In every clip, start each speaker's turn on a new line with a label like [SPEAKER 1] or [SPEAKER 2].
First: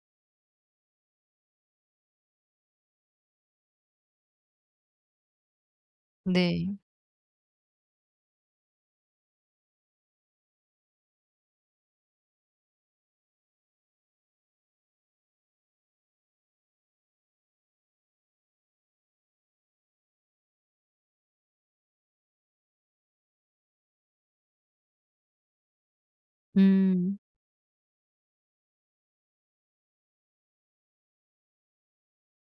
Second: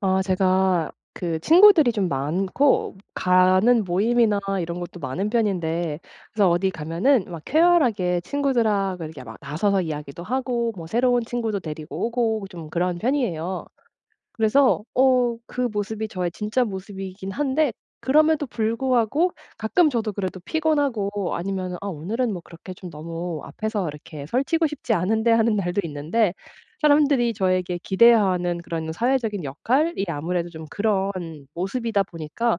[SPEAKER 1] 아, 제가 그 친구들이 좀 많고 가는 모임이나 이런 것도 많은 편인데, 그래서 어디
[SPEAKER 2] 네.
[SPEAKER 1] 가면은 막 쾌활하게 친구들하고 이렇게 막 나서서 이야기도 하고 뭐 새로운 친구도 데리고 오고 좀 그런 편이에요. 그래서 그 모습이 저의 진짜 모습이긴 한데, 그럼에도 불구하고 가끔 저도 그래도 피곤하고 아니면은 '아, 오늘은 뭐 그렇게 좀 너무 앞에서 이렇게 설치고 싶지 않은데.' 하는 날도 있는데,
[SPEAKER 2] 음.
[SPEAKER 1] 사람들이 저에게 기대하는 그런 사회적인 역할이 아무래도 좀 그런 모습이다 보니까,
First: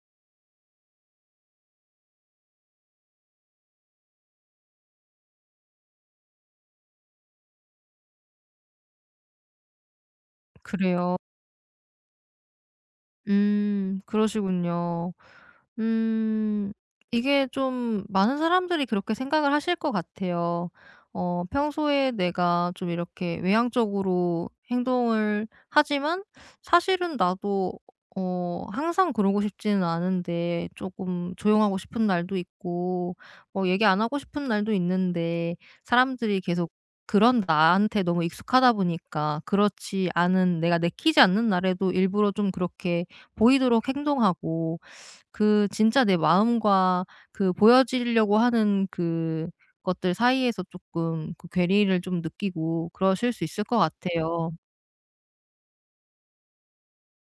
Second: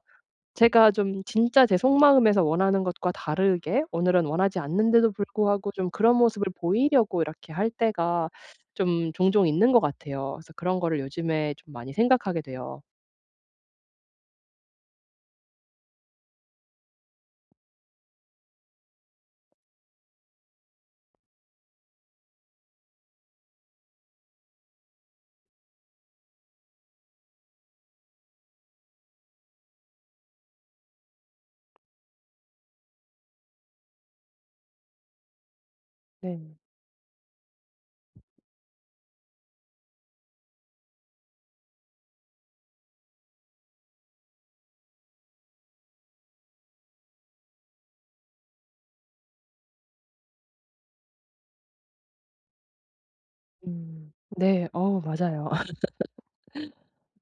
[SPEAKER 1] 제가 좀 진짜 제 속마음에서 원하는 것과 다르게 오늘은 원하지 않는데도 불구하고 좀 그런 모습을 보이려고 이렇게 할 때가 좀 종종 있는 것 같아요. 그래서 그런 거를
[SPEAKER 2] 그래요.
[SPEAKER 1] 요즘에 좀 많이 생각하게 돼요.
[SPEAKER 2] 음. 그러시군요. 음. 이게 좀 많은 사람들이 그렇게 생각을 하실 것 같아요. 평소에 내가 좀 이렇게 외향적으로 행동을 하지만 사실은 나도 항상 그러고 싶지는 않은데 조금 조용하고 싶은 날도 있고 뭐 얘기 안 하고 싶은 날도 있는데
[SPEAKER 1] 네.
[SPEAKER 2] 사람들이 계속 그런 나한테 너무 익숙하다 보니까 그렇지 않은 내가 내키지 않는 날에도 일부러 좀 그렇게 보이도록 행동하고 그 진짜 내 마음과 그 보여지려고 하는 그 것들 사이에서 조금 그 괴리를 좀 느끼고 그러실 수 있을 것
[SPEAKER 1] 음.
[SPEAKER 2] 같아요.
[SPEAKER 1] 네. 어, 맞아요.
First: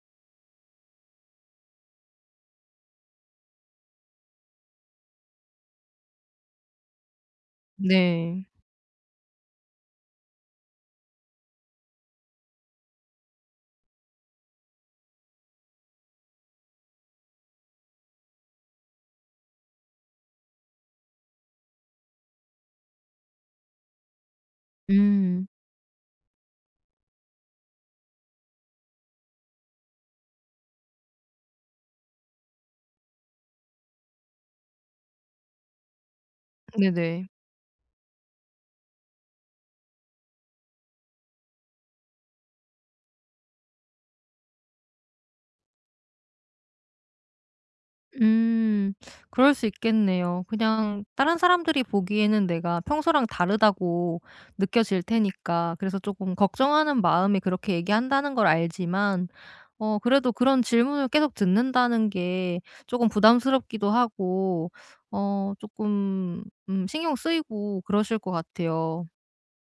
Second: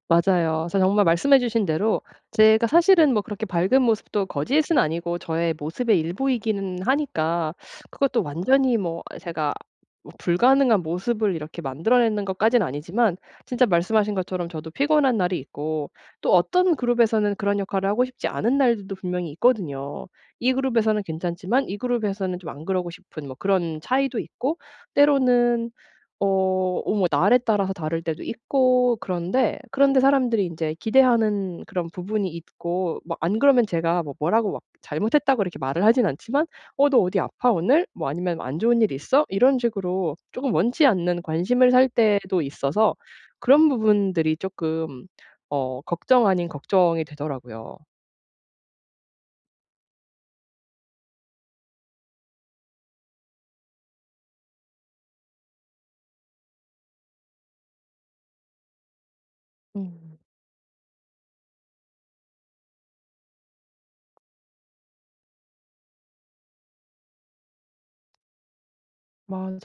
[SPEAKER 1] 맞아요. 그래서 정말 말씀해 주신 대로, 제가 사실은 뭐 그렇게 밝은 모습도 거짓은 아니고 저의 모습의 일부이기는 하니까, 그것도
[SPEAKER 2] 네.
[SPEAKER 1] 완전히 뭐 제가 뭐 불가능한 모습을 이렇게 만들어내는 것까지는 아니지만, 진짜 말씀하신 것처럼 저도 피곤한 날이 있고, 또 어떤 그룹에서는 그런 역할을 하고 싶지 않은 날들도 분명히 있거든요. 이 그룹에서는 괜찮지만 이 그룹에서는 좀 안 그러고 싶은 뭐 그런 차이도 있고,
[SPEAKER 2] 음.
[SPEAKER 1] 때로는 어 어머 날에 따라서 다를 때도 있고, 그런데 사람들이 인제 기대하는 그런 부분이 있고, 막 안 그러면 제가 뭐 뭐라고 막 잘못했다고 이렇게 말을 하진 않지만, "어, 너 어디
[SPEAKER 2] 네네.
[SPEAKER 1] 아파 오늘?" 뭐 아니면 "안 좋은 일 있어?" 이런 식으로 쪼금 원치 않는 관심을 살 때도 있어서, 그런 부분들이 쪼끔 걱정 아닌 걱정이 되더라고요.
[SPEAKER 2] 음. 그럴 수 있겠네요. 그냥 다른 사람들이 보기에는 내가 평소랑 다르다고 느껴질 테니까 그래서 조금 걱정하는 마음이 그렇게 얘기한다는 걸 알지만
[SPEAKER 1] 음.
[SPEAKER 2] 그래도 그런 질문을 계속 듣는다는 게 조금 부담스럽기도 하고 조금 신경 쓰이고 그러실 것 같아요.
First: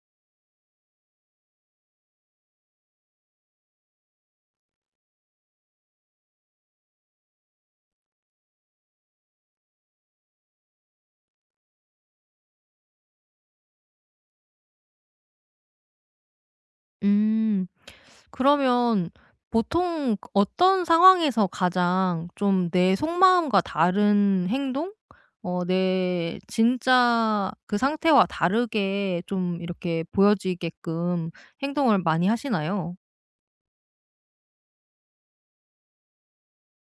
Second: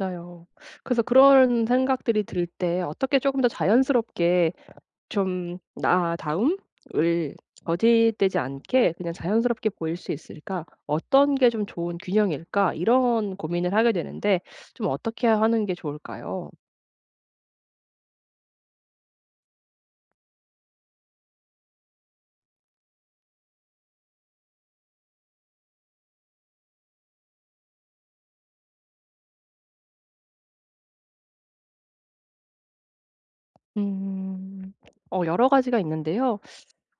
[SPEAKER 1] 맞아요. 그래서 그런 생각들이 들 때 어떻게 쪼금 더 자연스럽게 좀 나다움을 저지되지 않게 그냥 자연스럽게 보일 수 있을까? 어떤 게 좀 좋은 균형일까? 이런 고민을 하게 되는데, 좀 어떻게 하는 게 좋을까요?
[SPEAKER 2] 음. 그러면 보통 그 어떤 상황에서 가장 좀 내 속마음과 다른 행동? 내 진짜 그 상태와 다르게 좀 이렇게 보여지게끔 행동을 많이 하시나요?
[SPEAKER 1] 음. 어, 여러 가지가 있는데요.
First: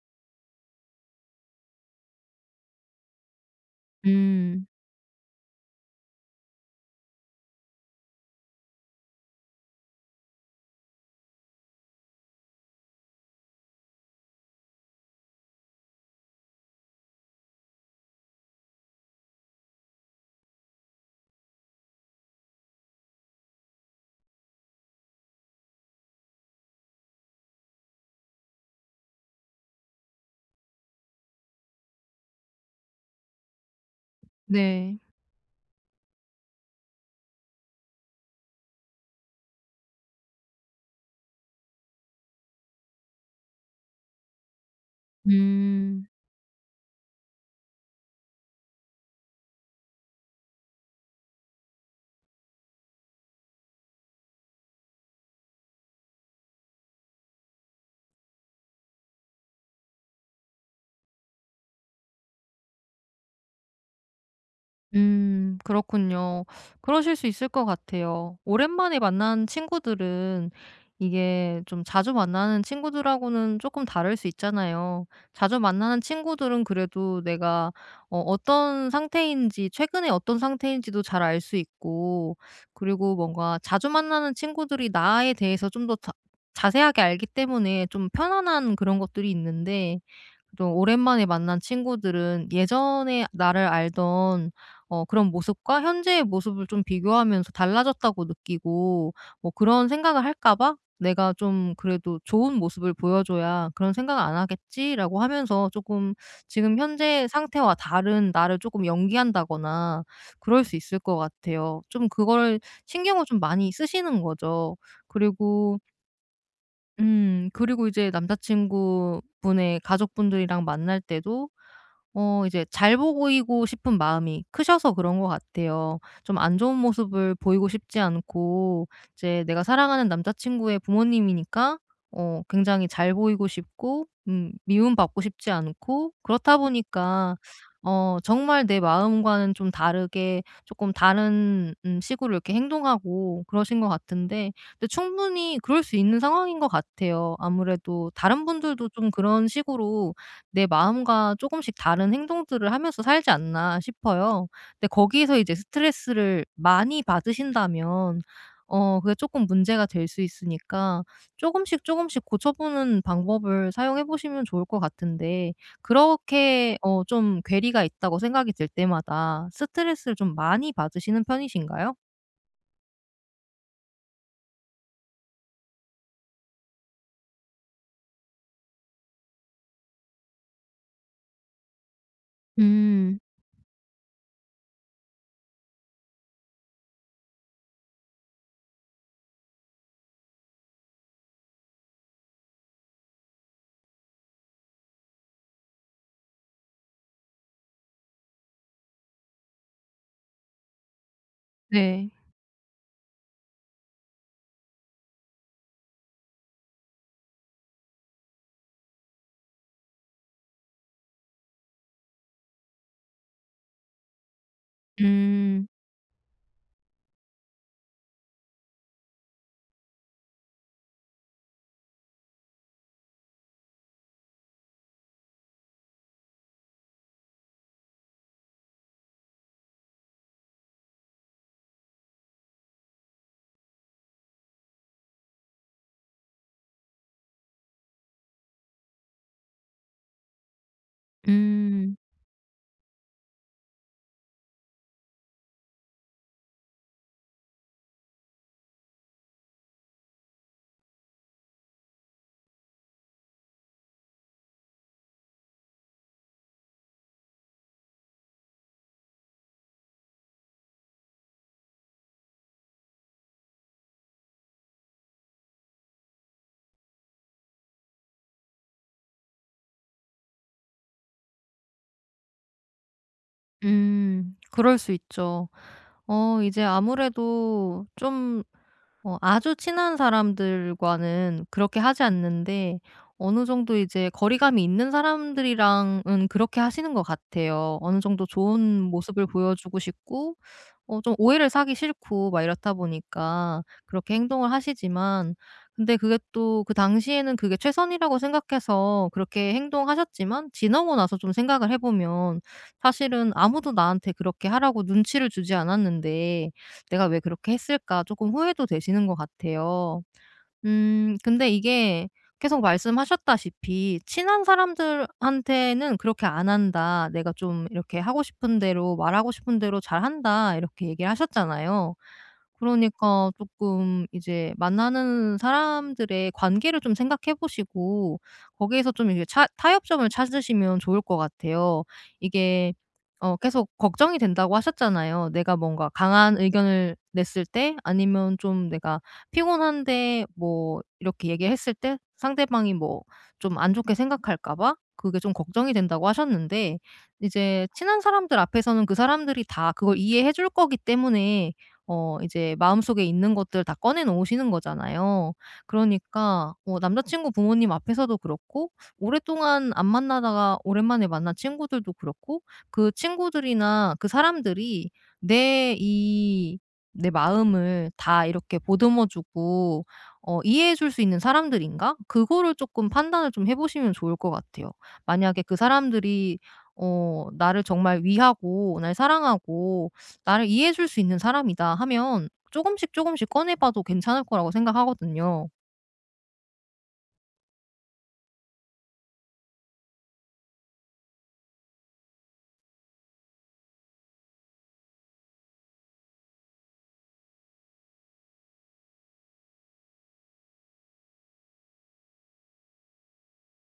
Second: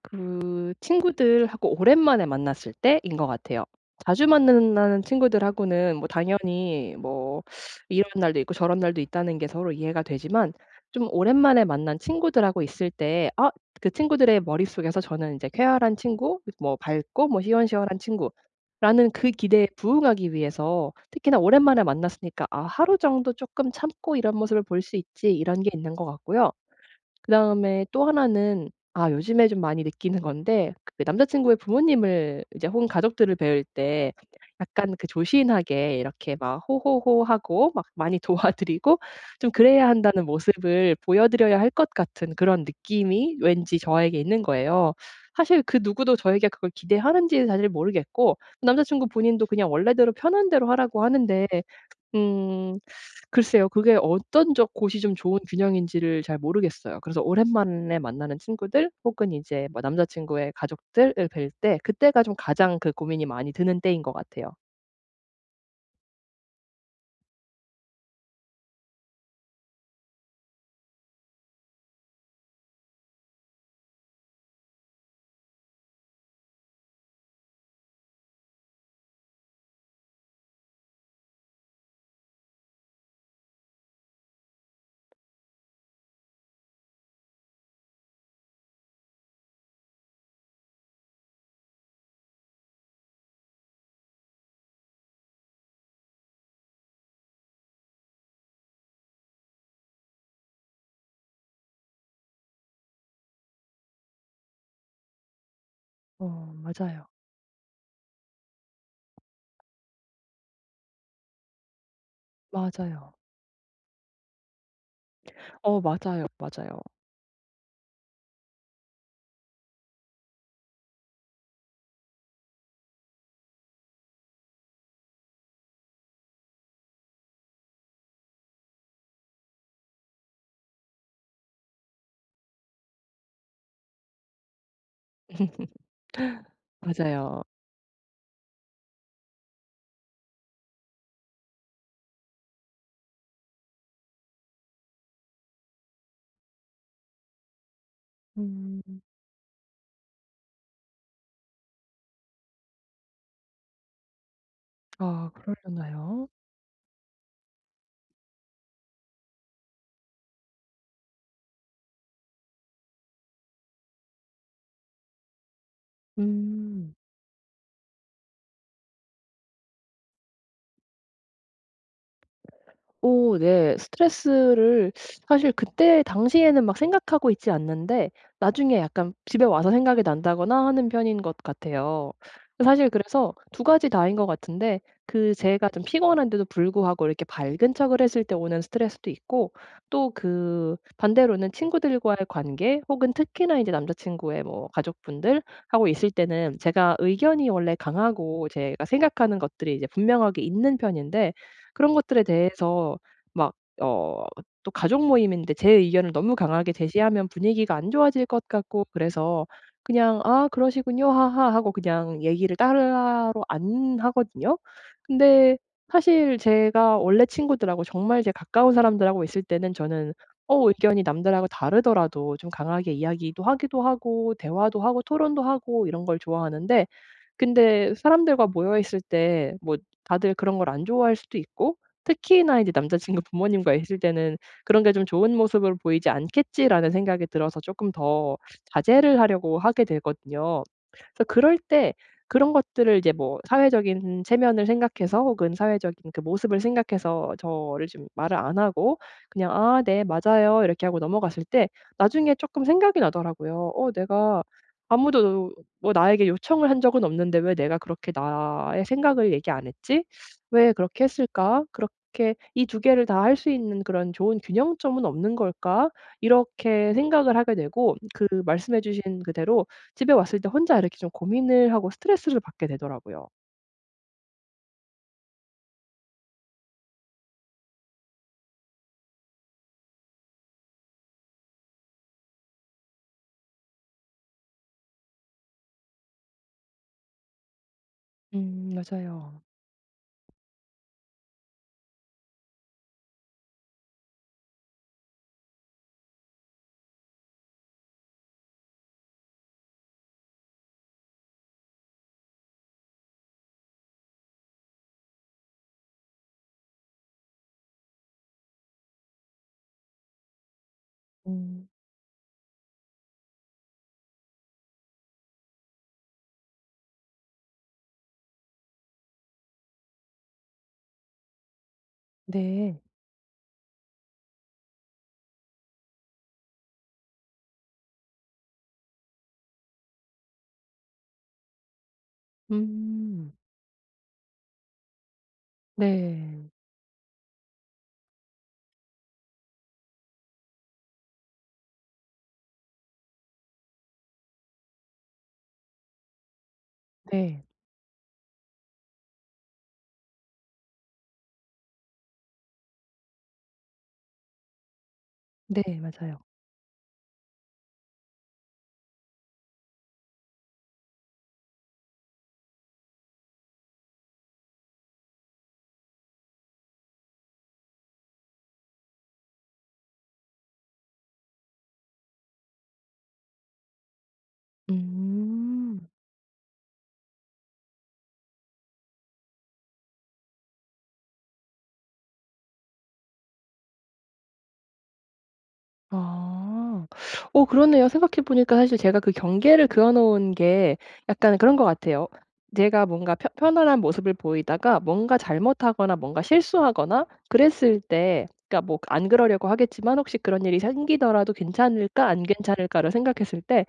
[SPEAKER 1] 그 친구들하고 오랜만에 만났을 때인 것 같아요. 자주
[SPEAKER 2] 음.
[SPEAKER 1] 만나는 친구들하고는 뭐 당연히 뭐 이런 날도 있고 저런 날도 있다는 게 서로 이해가 되지만, 좀 오랜만에 만난 친구들하고 있을 때, 아, 그 친구들의 머릿속에서 저는 이제 쾌활한 친구, 뭐 밝고 뭐 시원시원한 친구라는 그 기대에 부응하기 위해서 특히나 오랜만에 만났으니까 '아, 하루 정도 조금 참고 이런 모습을 볼 수 있지.' 이런 게 있는 것 같고요. 그다음에 또 하나는, 아, 요즘에 좀 많이 느끼는 건데, 그 남자 친구의 부모님을 이제 혹은 가족들을 배울 때 약간
[SPEAKER 2] 네.
[SPEAKER 1] 그 조신하게 이렇게 막 호호호하고 막 많이 도와드리고 좀 그래야 한다는 모습을 보여드려야 할 것 같은 그런 느낌이 왠지 저에게 있는 거예요. 사실 그
[SPEAKER 2] 음.
[SPEAKER 1] 누구도 저에게 그걸 기대하는지 사실 모르겠고, 남자 친구 본인도 그냥 원래대로 편한 대로 하라고 하는데. 음. 글쎄요. 그게 어떤 적 곳이 좀 좋은 균형인지를 잘 모르겠어요. 그래서 오랜만에 만나는 친구들, 혹은 이제 뭐 남자 친구의 가족들을 뵐 때, 그때가 좀 가장 그 고민이 많이 드는 때인 것 같아요.
[SPEAKER 2] 그렇군요. 그러실 수 있을 것 같아요. 오랜만에 만난 친구들은 이게 좀 자주 만나는 친구들하고는 조금 다를 수 있잖아요. 자주 만나는 친구들은 그래도 내가 어떤 상태인지 최근에 어떤 상태인지도 잘 알 수 있고, 그리고 뭔가 자주 만나는 친구들이 나에 대해서 좀 더 자세하게 알기 때문에 좀 편안한 그런 것들이 있는데, 좀 오랜만에 만난 친구들은 예전에 나를 알던 그런 모습과 현재의 모습을 좀 비교하면서 달라졌다고 느끼고 뭐 그런 생각을 할까 봐 '내가 좀 그래도 좋은 모습을 보여줘야 그런 생각을 안 하겠지.'라고 하면서 조금
[SPEAKER 1] 어,
[SPEAKER 2] 지금
[SPEAKER 1] 맞아요.
[SPEAKER 2] 현재 상태와 다른 나를 조금 연기한다거나 그럴 수 있을 것 같아요. 좀 그걸
[SPEAKER 1] 맞아요.
[SPEAKER 2] 신경을 좀 많이 쓰시는 거죠. 그리고
[SPEAKER 1] 어, 맞아요, 맞아요.
[SPEAKER 2] 그리고 이제 남자친구분의 가족분들이랑 만날 때도 이제 잘 보이고 싶은 마음이 크셔서 그런 것 같아요. 좀 안 좋은 모습을 보이고 싶지 않고, 이제 내가 사랑하는 남자친구의 부모님이니까 굉장히 잘 보이고 싶고 미움받고 싶지 않고 그렇다 보니까
[SPEAKER 1] 맞아요.
[SPEAKER 2] 정말 내 마음과는 좀 다르게 조금 다른 식으로 이렇게 행동하고 그러신 것 같은데, 근데 충분히 그럴 수 있는 상황인 것 같아요. 아무래도 다른
[SPEAKER 1] 음.
[SPEAKER 2] 분들도 좀 그런 식으로 '내 마음과 조금씩 다른 행동들을 하면서 살지 않나.' 싶어요. 근데
[SPEAKER 1] 아,
[SPEAKER 2] 거기에서 이제
[SPEAKER 1] 그러려나요?
[SPEAKER 2] 스트레스를 많이 받으신다면 그게 조금 문제가 될 수 있으니까 조금씩 조금씩 고쳐보는 방법을 사용해 보시면 좋을 것 같은데, 그렇게
[SPEAKER 1] 음.
[SPEAKER 2] 좀 괴리가 있다고 생각이 들 때마다 스트레스를 좀 많이 받으시는 편이신가요?
[SPEAKER 1] 오, 네. 스트레스를 사실 그때 당시에는 막 생각하고 있지 않는데, 나중에 약간 집에 와서 생각이 난다거나 하는 편인 것 같아요. 사실
[SPEAKER 2] 음.
[SPEAKER 1] 그래서 두 가지 다인 것 같은데, 그 제가 좀 피곤한데도 불구하고 이렇게 밝은 척을 했을 때 오는 스트레스도 있고, 또 그 반대로는 친구들과의 관계, 혹은 특히나 이제 남자친구의 뭐 가족분들하고 있을 때는, 제가 의견이 원래 강하고 제가 생각하는 것들이 이제 분명하게 있는 편인데, 그런
[SPEAKER 2] 네.
[SPEAKER 1] 것들에 대해서 막 어 또 가족 모임인데 제 의견을 너무 강하게 제시하면 분위기가 안 좋아질 것 같고, 그래서 그냥 "아, 그러시군요. 하하." 하고 그냥 얘기를 따로 안 하거든요. 근데
[SPEAKER 2] 음.
[SPEAKER 1] 사실 제가 원래 친구들하고 정말 제 가까운 사람들하고 있을 때는, 저는 의견이 남들하고 다르더라도 좀 강하게 이야기도 하기도 하고 대화도 하고 토론도 하고 이런 걸 좋아하는데, 근데 사람들과 모여 있을 때 뭐 다들 그런 걸 안 좋아할 수도 있고, 특히나 이제 남자친구 부모님과 있을 때는 '그런 게 좀 좋은 모습으로 보이지 않겠지.'라는 생각이 들어서 쪼끔 더 자제를 하려고 하게 되거든요. 그래서 그럴 때
[SPEAKER 2] 음.
[SPEAKER 1] 그런 것들을 이제 뭐 사회적인 체면을 생각해서, 혹은 사회적인 그 모습을 생각해서 저를 좀 말을 안 하고 그냥 "아, 네. 맞아요." 이렇게 하고 넘어갔을 때, 나중에 쪼끔 생각이 나더라고요. '어, 내가 아무도 뭐 나에게 요청을 한 적은 없는데, 왜 내가 그렇게 나의 생각을 얘기 안 했지? 왜 그렇게 했을까? 그렇게 이 두 개를 다 할 수 있는 그런 좋은 균형점은 없는 걸까?' 이렇게 생각을 하게 되고, 그 말씀해 주신 그대로 집에 왔을 때 혼자 이렇게 좀 고민을 하고 스트레스를 받게 되더라고요.
[SPEAKER 2] 음. 그럴 수 있죠. 이제 아무래도 좀 아주 친한 사람들과는 그렇게 하지 않는데, 어느 정도 이제 거리감이 있는 사람들이랑은 그렇게 하시는 것 같아요. 어느 정도 좋은
[SPEAKER 1] 음,
[SPEAKER 2] 모습을
[SPEAKER 1] 맞아요.
[SPEAKER 2] 보여주고 싶고 좀 오해를 사기 싫고 막 이렇다 보니까 그렇게 행동을 하시지만, 근데 그게 또 그 당시에는 그게 최선이라고 생각해서 그렇게 행동하셨지만 지나고 나서 좀 생각을 해 보면 사실은 아무도 나한테 그렇게 하라고 눈치를 주지 않았는데 '내가 왜 그렇게 했을까?' 조금 후회도 되시는 것 같아요. 근데
[SPEAKER 1] 음.
[SPEAKER 2] 이게 계속 말씀하셨다시피 "친한 사람들한테는 그렇게 안 한다. 내가 좀 이렇게 하고 싶은 대로 말하고 싶은 대로 잘한다." 이렇게 얘기를 하셨잖아요.
[SPEAKER 1] 네.
[SPEAKER 2] 그러니까 조금 이제 만나는 사람들의 관계를 좀 생각해 보시고, 거기에서 좀 이게 차 타협점을 찾으시면 좋을 것 같아요. 이게
[SPEAKER 1] 음.
[SPEAKER 2] 계속 걱정이 된다고 하셨잖아요. 내가 뭔가 강한
[SPEAKER 1] 네.
[SPEAKER 2] 의견을 냈을 때 아니면 좀 내가 피곤한데 뭐 이렇게 얘기했을 때 상대방이 뭐 좀 안 좋게 생각할까 봐 그게 좀 걱정이 된다고 하셨는데,
[SPEAKER 1] 네.
[SPEAKER 2] 이제 친한 사람들 앞에서는 그 사람들이 다 그걸 이해해 줄 거기 때문에 이제 마음속에 있는 것들 다 꺼내 놓으시는 거잖아요.
[SPEAKER 1] 네, 맞아요.
[SPEAKER 2] 그러니까 남자친구 부모님 앞에서도 그렇고 오랫동안 안 만나다가 오랜만에 만난 친구들도 그렇고 그 친구들이나 그 사람들이 내이 내 마음을 다 이렇게 보듬어 주고 이해해 줄 수 있는 사람들인가? 그거를 조금 판단을 좀 해 보시면 좋을 것 같아요. 만약에 그
[SPEAKER 1] 음.
[SPEAKER 2] 사람들이 나를 정말 위하고 날 사랑하고 나를 이해해 줄 수 있는 사람이다 하면 조금씩 조금씩 꺼내 봐도 괜찮을 거라고 생각하거든요.
[SPEAKER 1] 아. 어, 그러네요. 생각해 보니까 사실 제가 그 경계를 그어 놓은 게 약간 그런 것 같아요. 제가 뭔가 편 편안한 모습을 보이다가 뭔가 잘못하거나 뭔가 실수하거나 그랬을 때, 그러니까 뭐 안 그러려고 하겠지만 혹시 '그런 일이 생기더라도 괜찮을까? 안 괜찮을까?'를 생각했을 때,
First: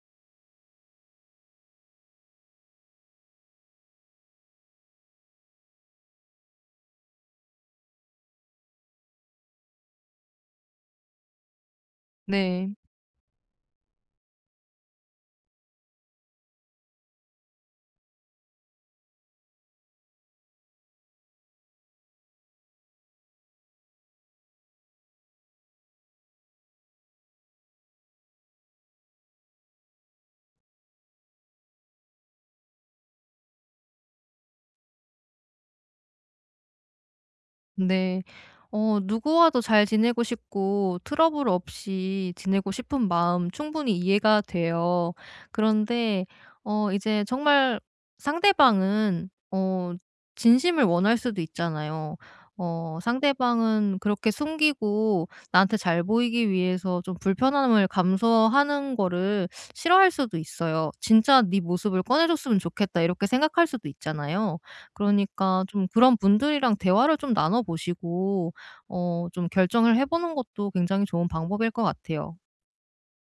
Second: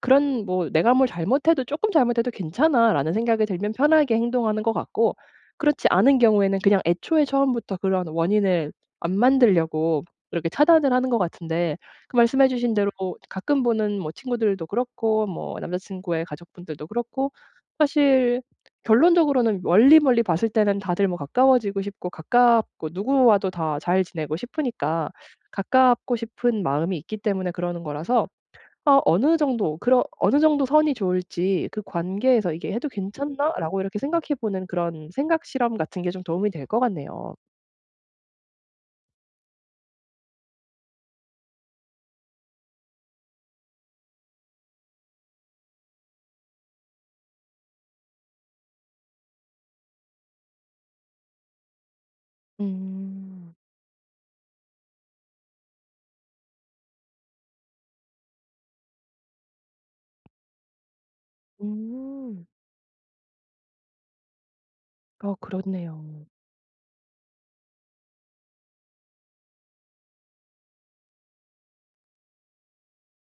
[SPEAKER 1] 그런 뭐 '내가 뭘 잘못해도 조금 잘못해도 괜찮아.'라는 생각이 들면 편하게 행동하는 것 같고, 그렇지 않은 경우에는 그냥 애초에 처음부터 그런 원인을 안 만들려고 이렇게 차단을 하는 것 같은데, 그 말씀해 주신
[SPEAKER 2] 네.
[SPEAKER 1] 대로 가끔 보는 뭐 친구들도 그렇고 뭐 남자 친구의 가족분들도 그렇고, 사실 결론적으로는 멀리 멀리 봤을 때는 다들 뭐 가까워지고 싶고 가깝고 누구와도 다 잘 지내고 싶으니까, 가깝고 싶은 마음이 있기 때문에 그러는 거라서, 어느 정도 선이 좋을지, 그 관계에서 '이게 해도 괜찮나?'라고 이렇게 생각해 보는 그런 생각 실험 같은 게 좀 도움이 될 것 같네요.
[SPEAKER 2] 네. 누구와도 잘 지내고 싶고 트러블 없이 지내고 싶은 마음 충분히 이해가 돼요. 그런데 이제 정말 상대방은 진심을 원할 수도 있잖아요.
[SPEAKER 1] 음.
[SPEAKER 2] 상대방은 그렇게 숨기고 나한테 잘 보이기 위해서 좀 불편함을 감수하는 거를 싫어할 수도 있어요. '진짜 네 모습을 꺼내
[SPEAKER 1] 음.
[SPEAKER 2] 줬으면 좋겠다.' 이렇게 생각할 수도 있잖아요.
[SPEAKER 1] 어,
[SPEAKER 2] 그러니까 좀 그런
[SPEAKER 1] 그렇네요.
[SPEAKER 2] 분들이랑 대화를 좀 나눠 보시고 좀 결정을 해 보는 것도 굉장히 좋은 방법일 것 같아요.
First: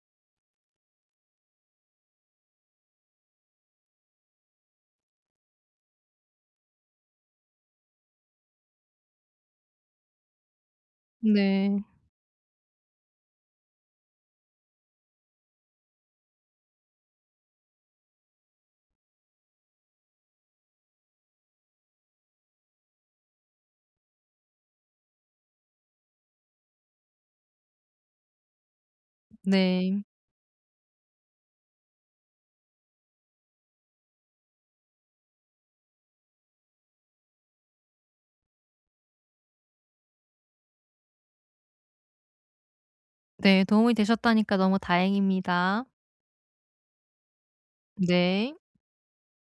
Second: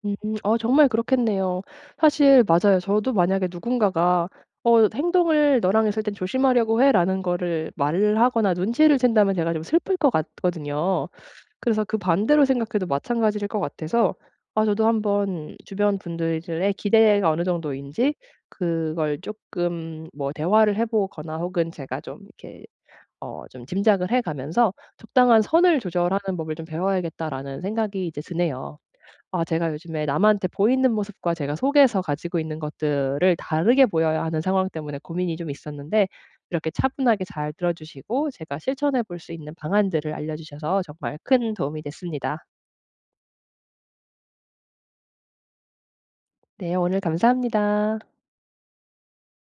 [SPEAKER 1] 음. 아, 정말 그렇겠네요. 사실 맞아요. 저도 만약에 누군가가 "어, 행동을 너랑 했을 땐 조심하려고 해."라는 거를 말을 하거나 눈치를 챈다면 제가 좀 슬플 것 같거든요. 그래서
[SPEAKER 2] 네.
[SPEAKER 1] 그 반대로 생각해도 마찬가지일 것 같아서, 아, 저도 한번 주변 분들의 기대가 어느 정도인지 그걸 조금 뭐 대화를 해 보거나 혹은 제가 좀 이렇게 좀 짐작을 해 가면서 '적당한 선을 조절하는 법을 좀 배워야겠다.'라는 생각이 이제 드네요. 아, 제가
[SPEAKER 2] 네.
[SPEAKER 1] 요즘에 남한테 보이는 모습과 제가 속에서 가지고 있는 것들을 다르게 보여야 하는 상황 때문에 고민이 좀 있었는데, 이렇게 차분하게 잘 들어 주시고 제가 실천해 볼 수 있는 방안들을 알려 주셔서 정말 큰 도움이 됐습니다.
[SPEAKER 2] 네. 도움이 되셨다니까 너무 다행입니다.
[SPEAKER 1] 네, 오늘 감사합니다.
[SPEAKER 2] 네.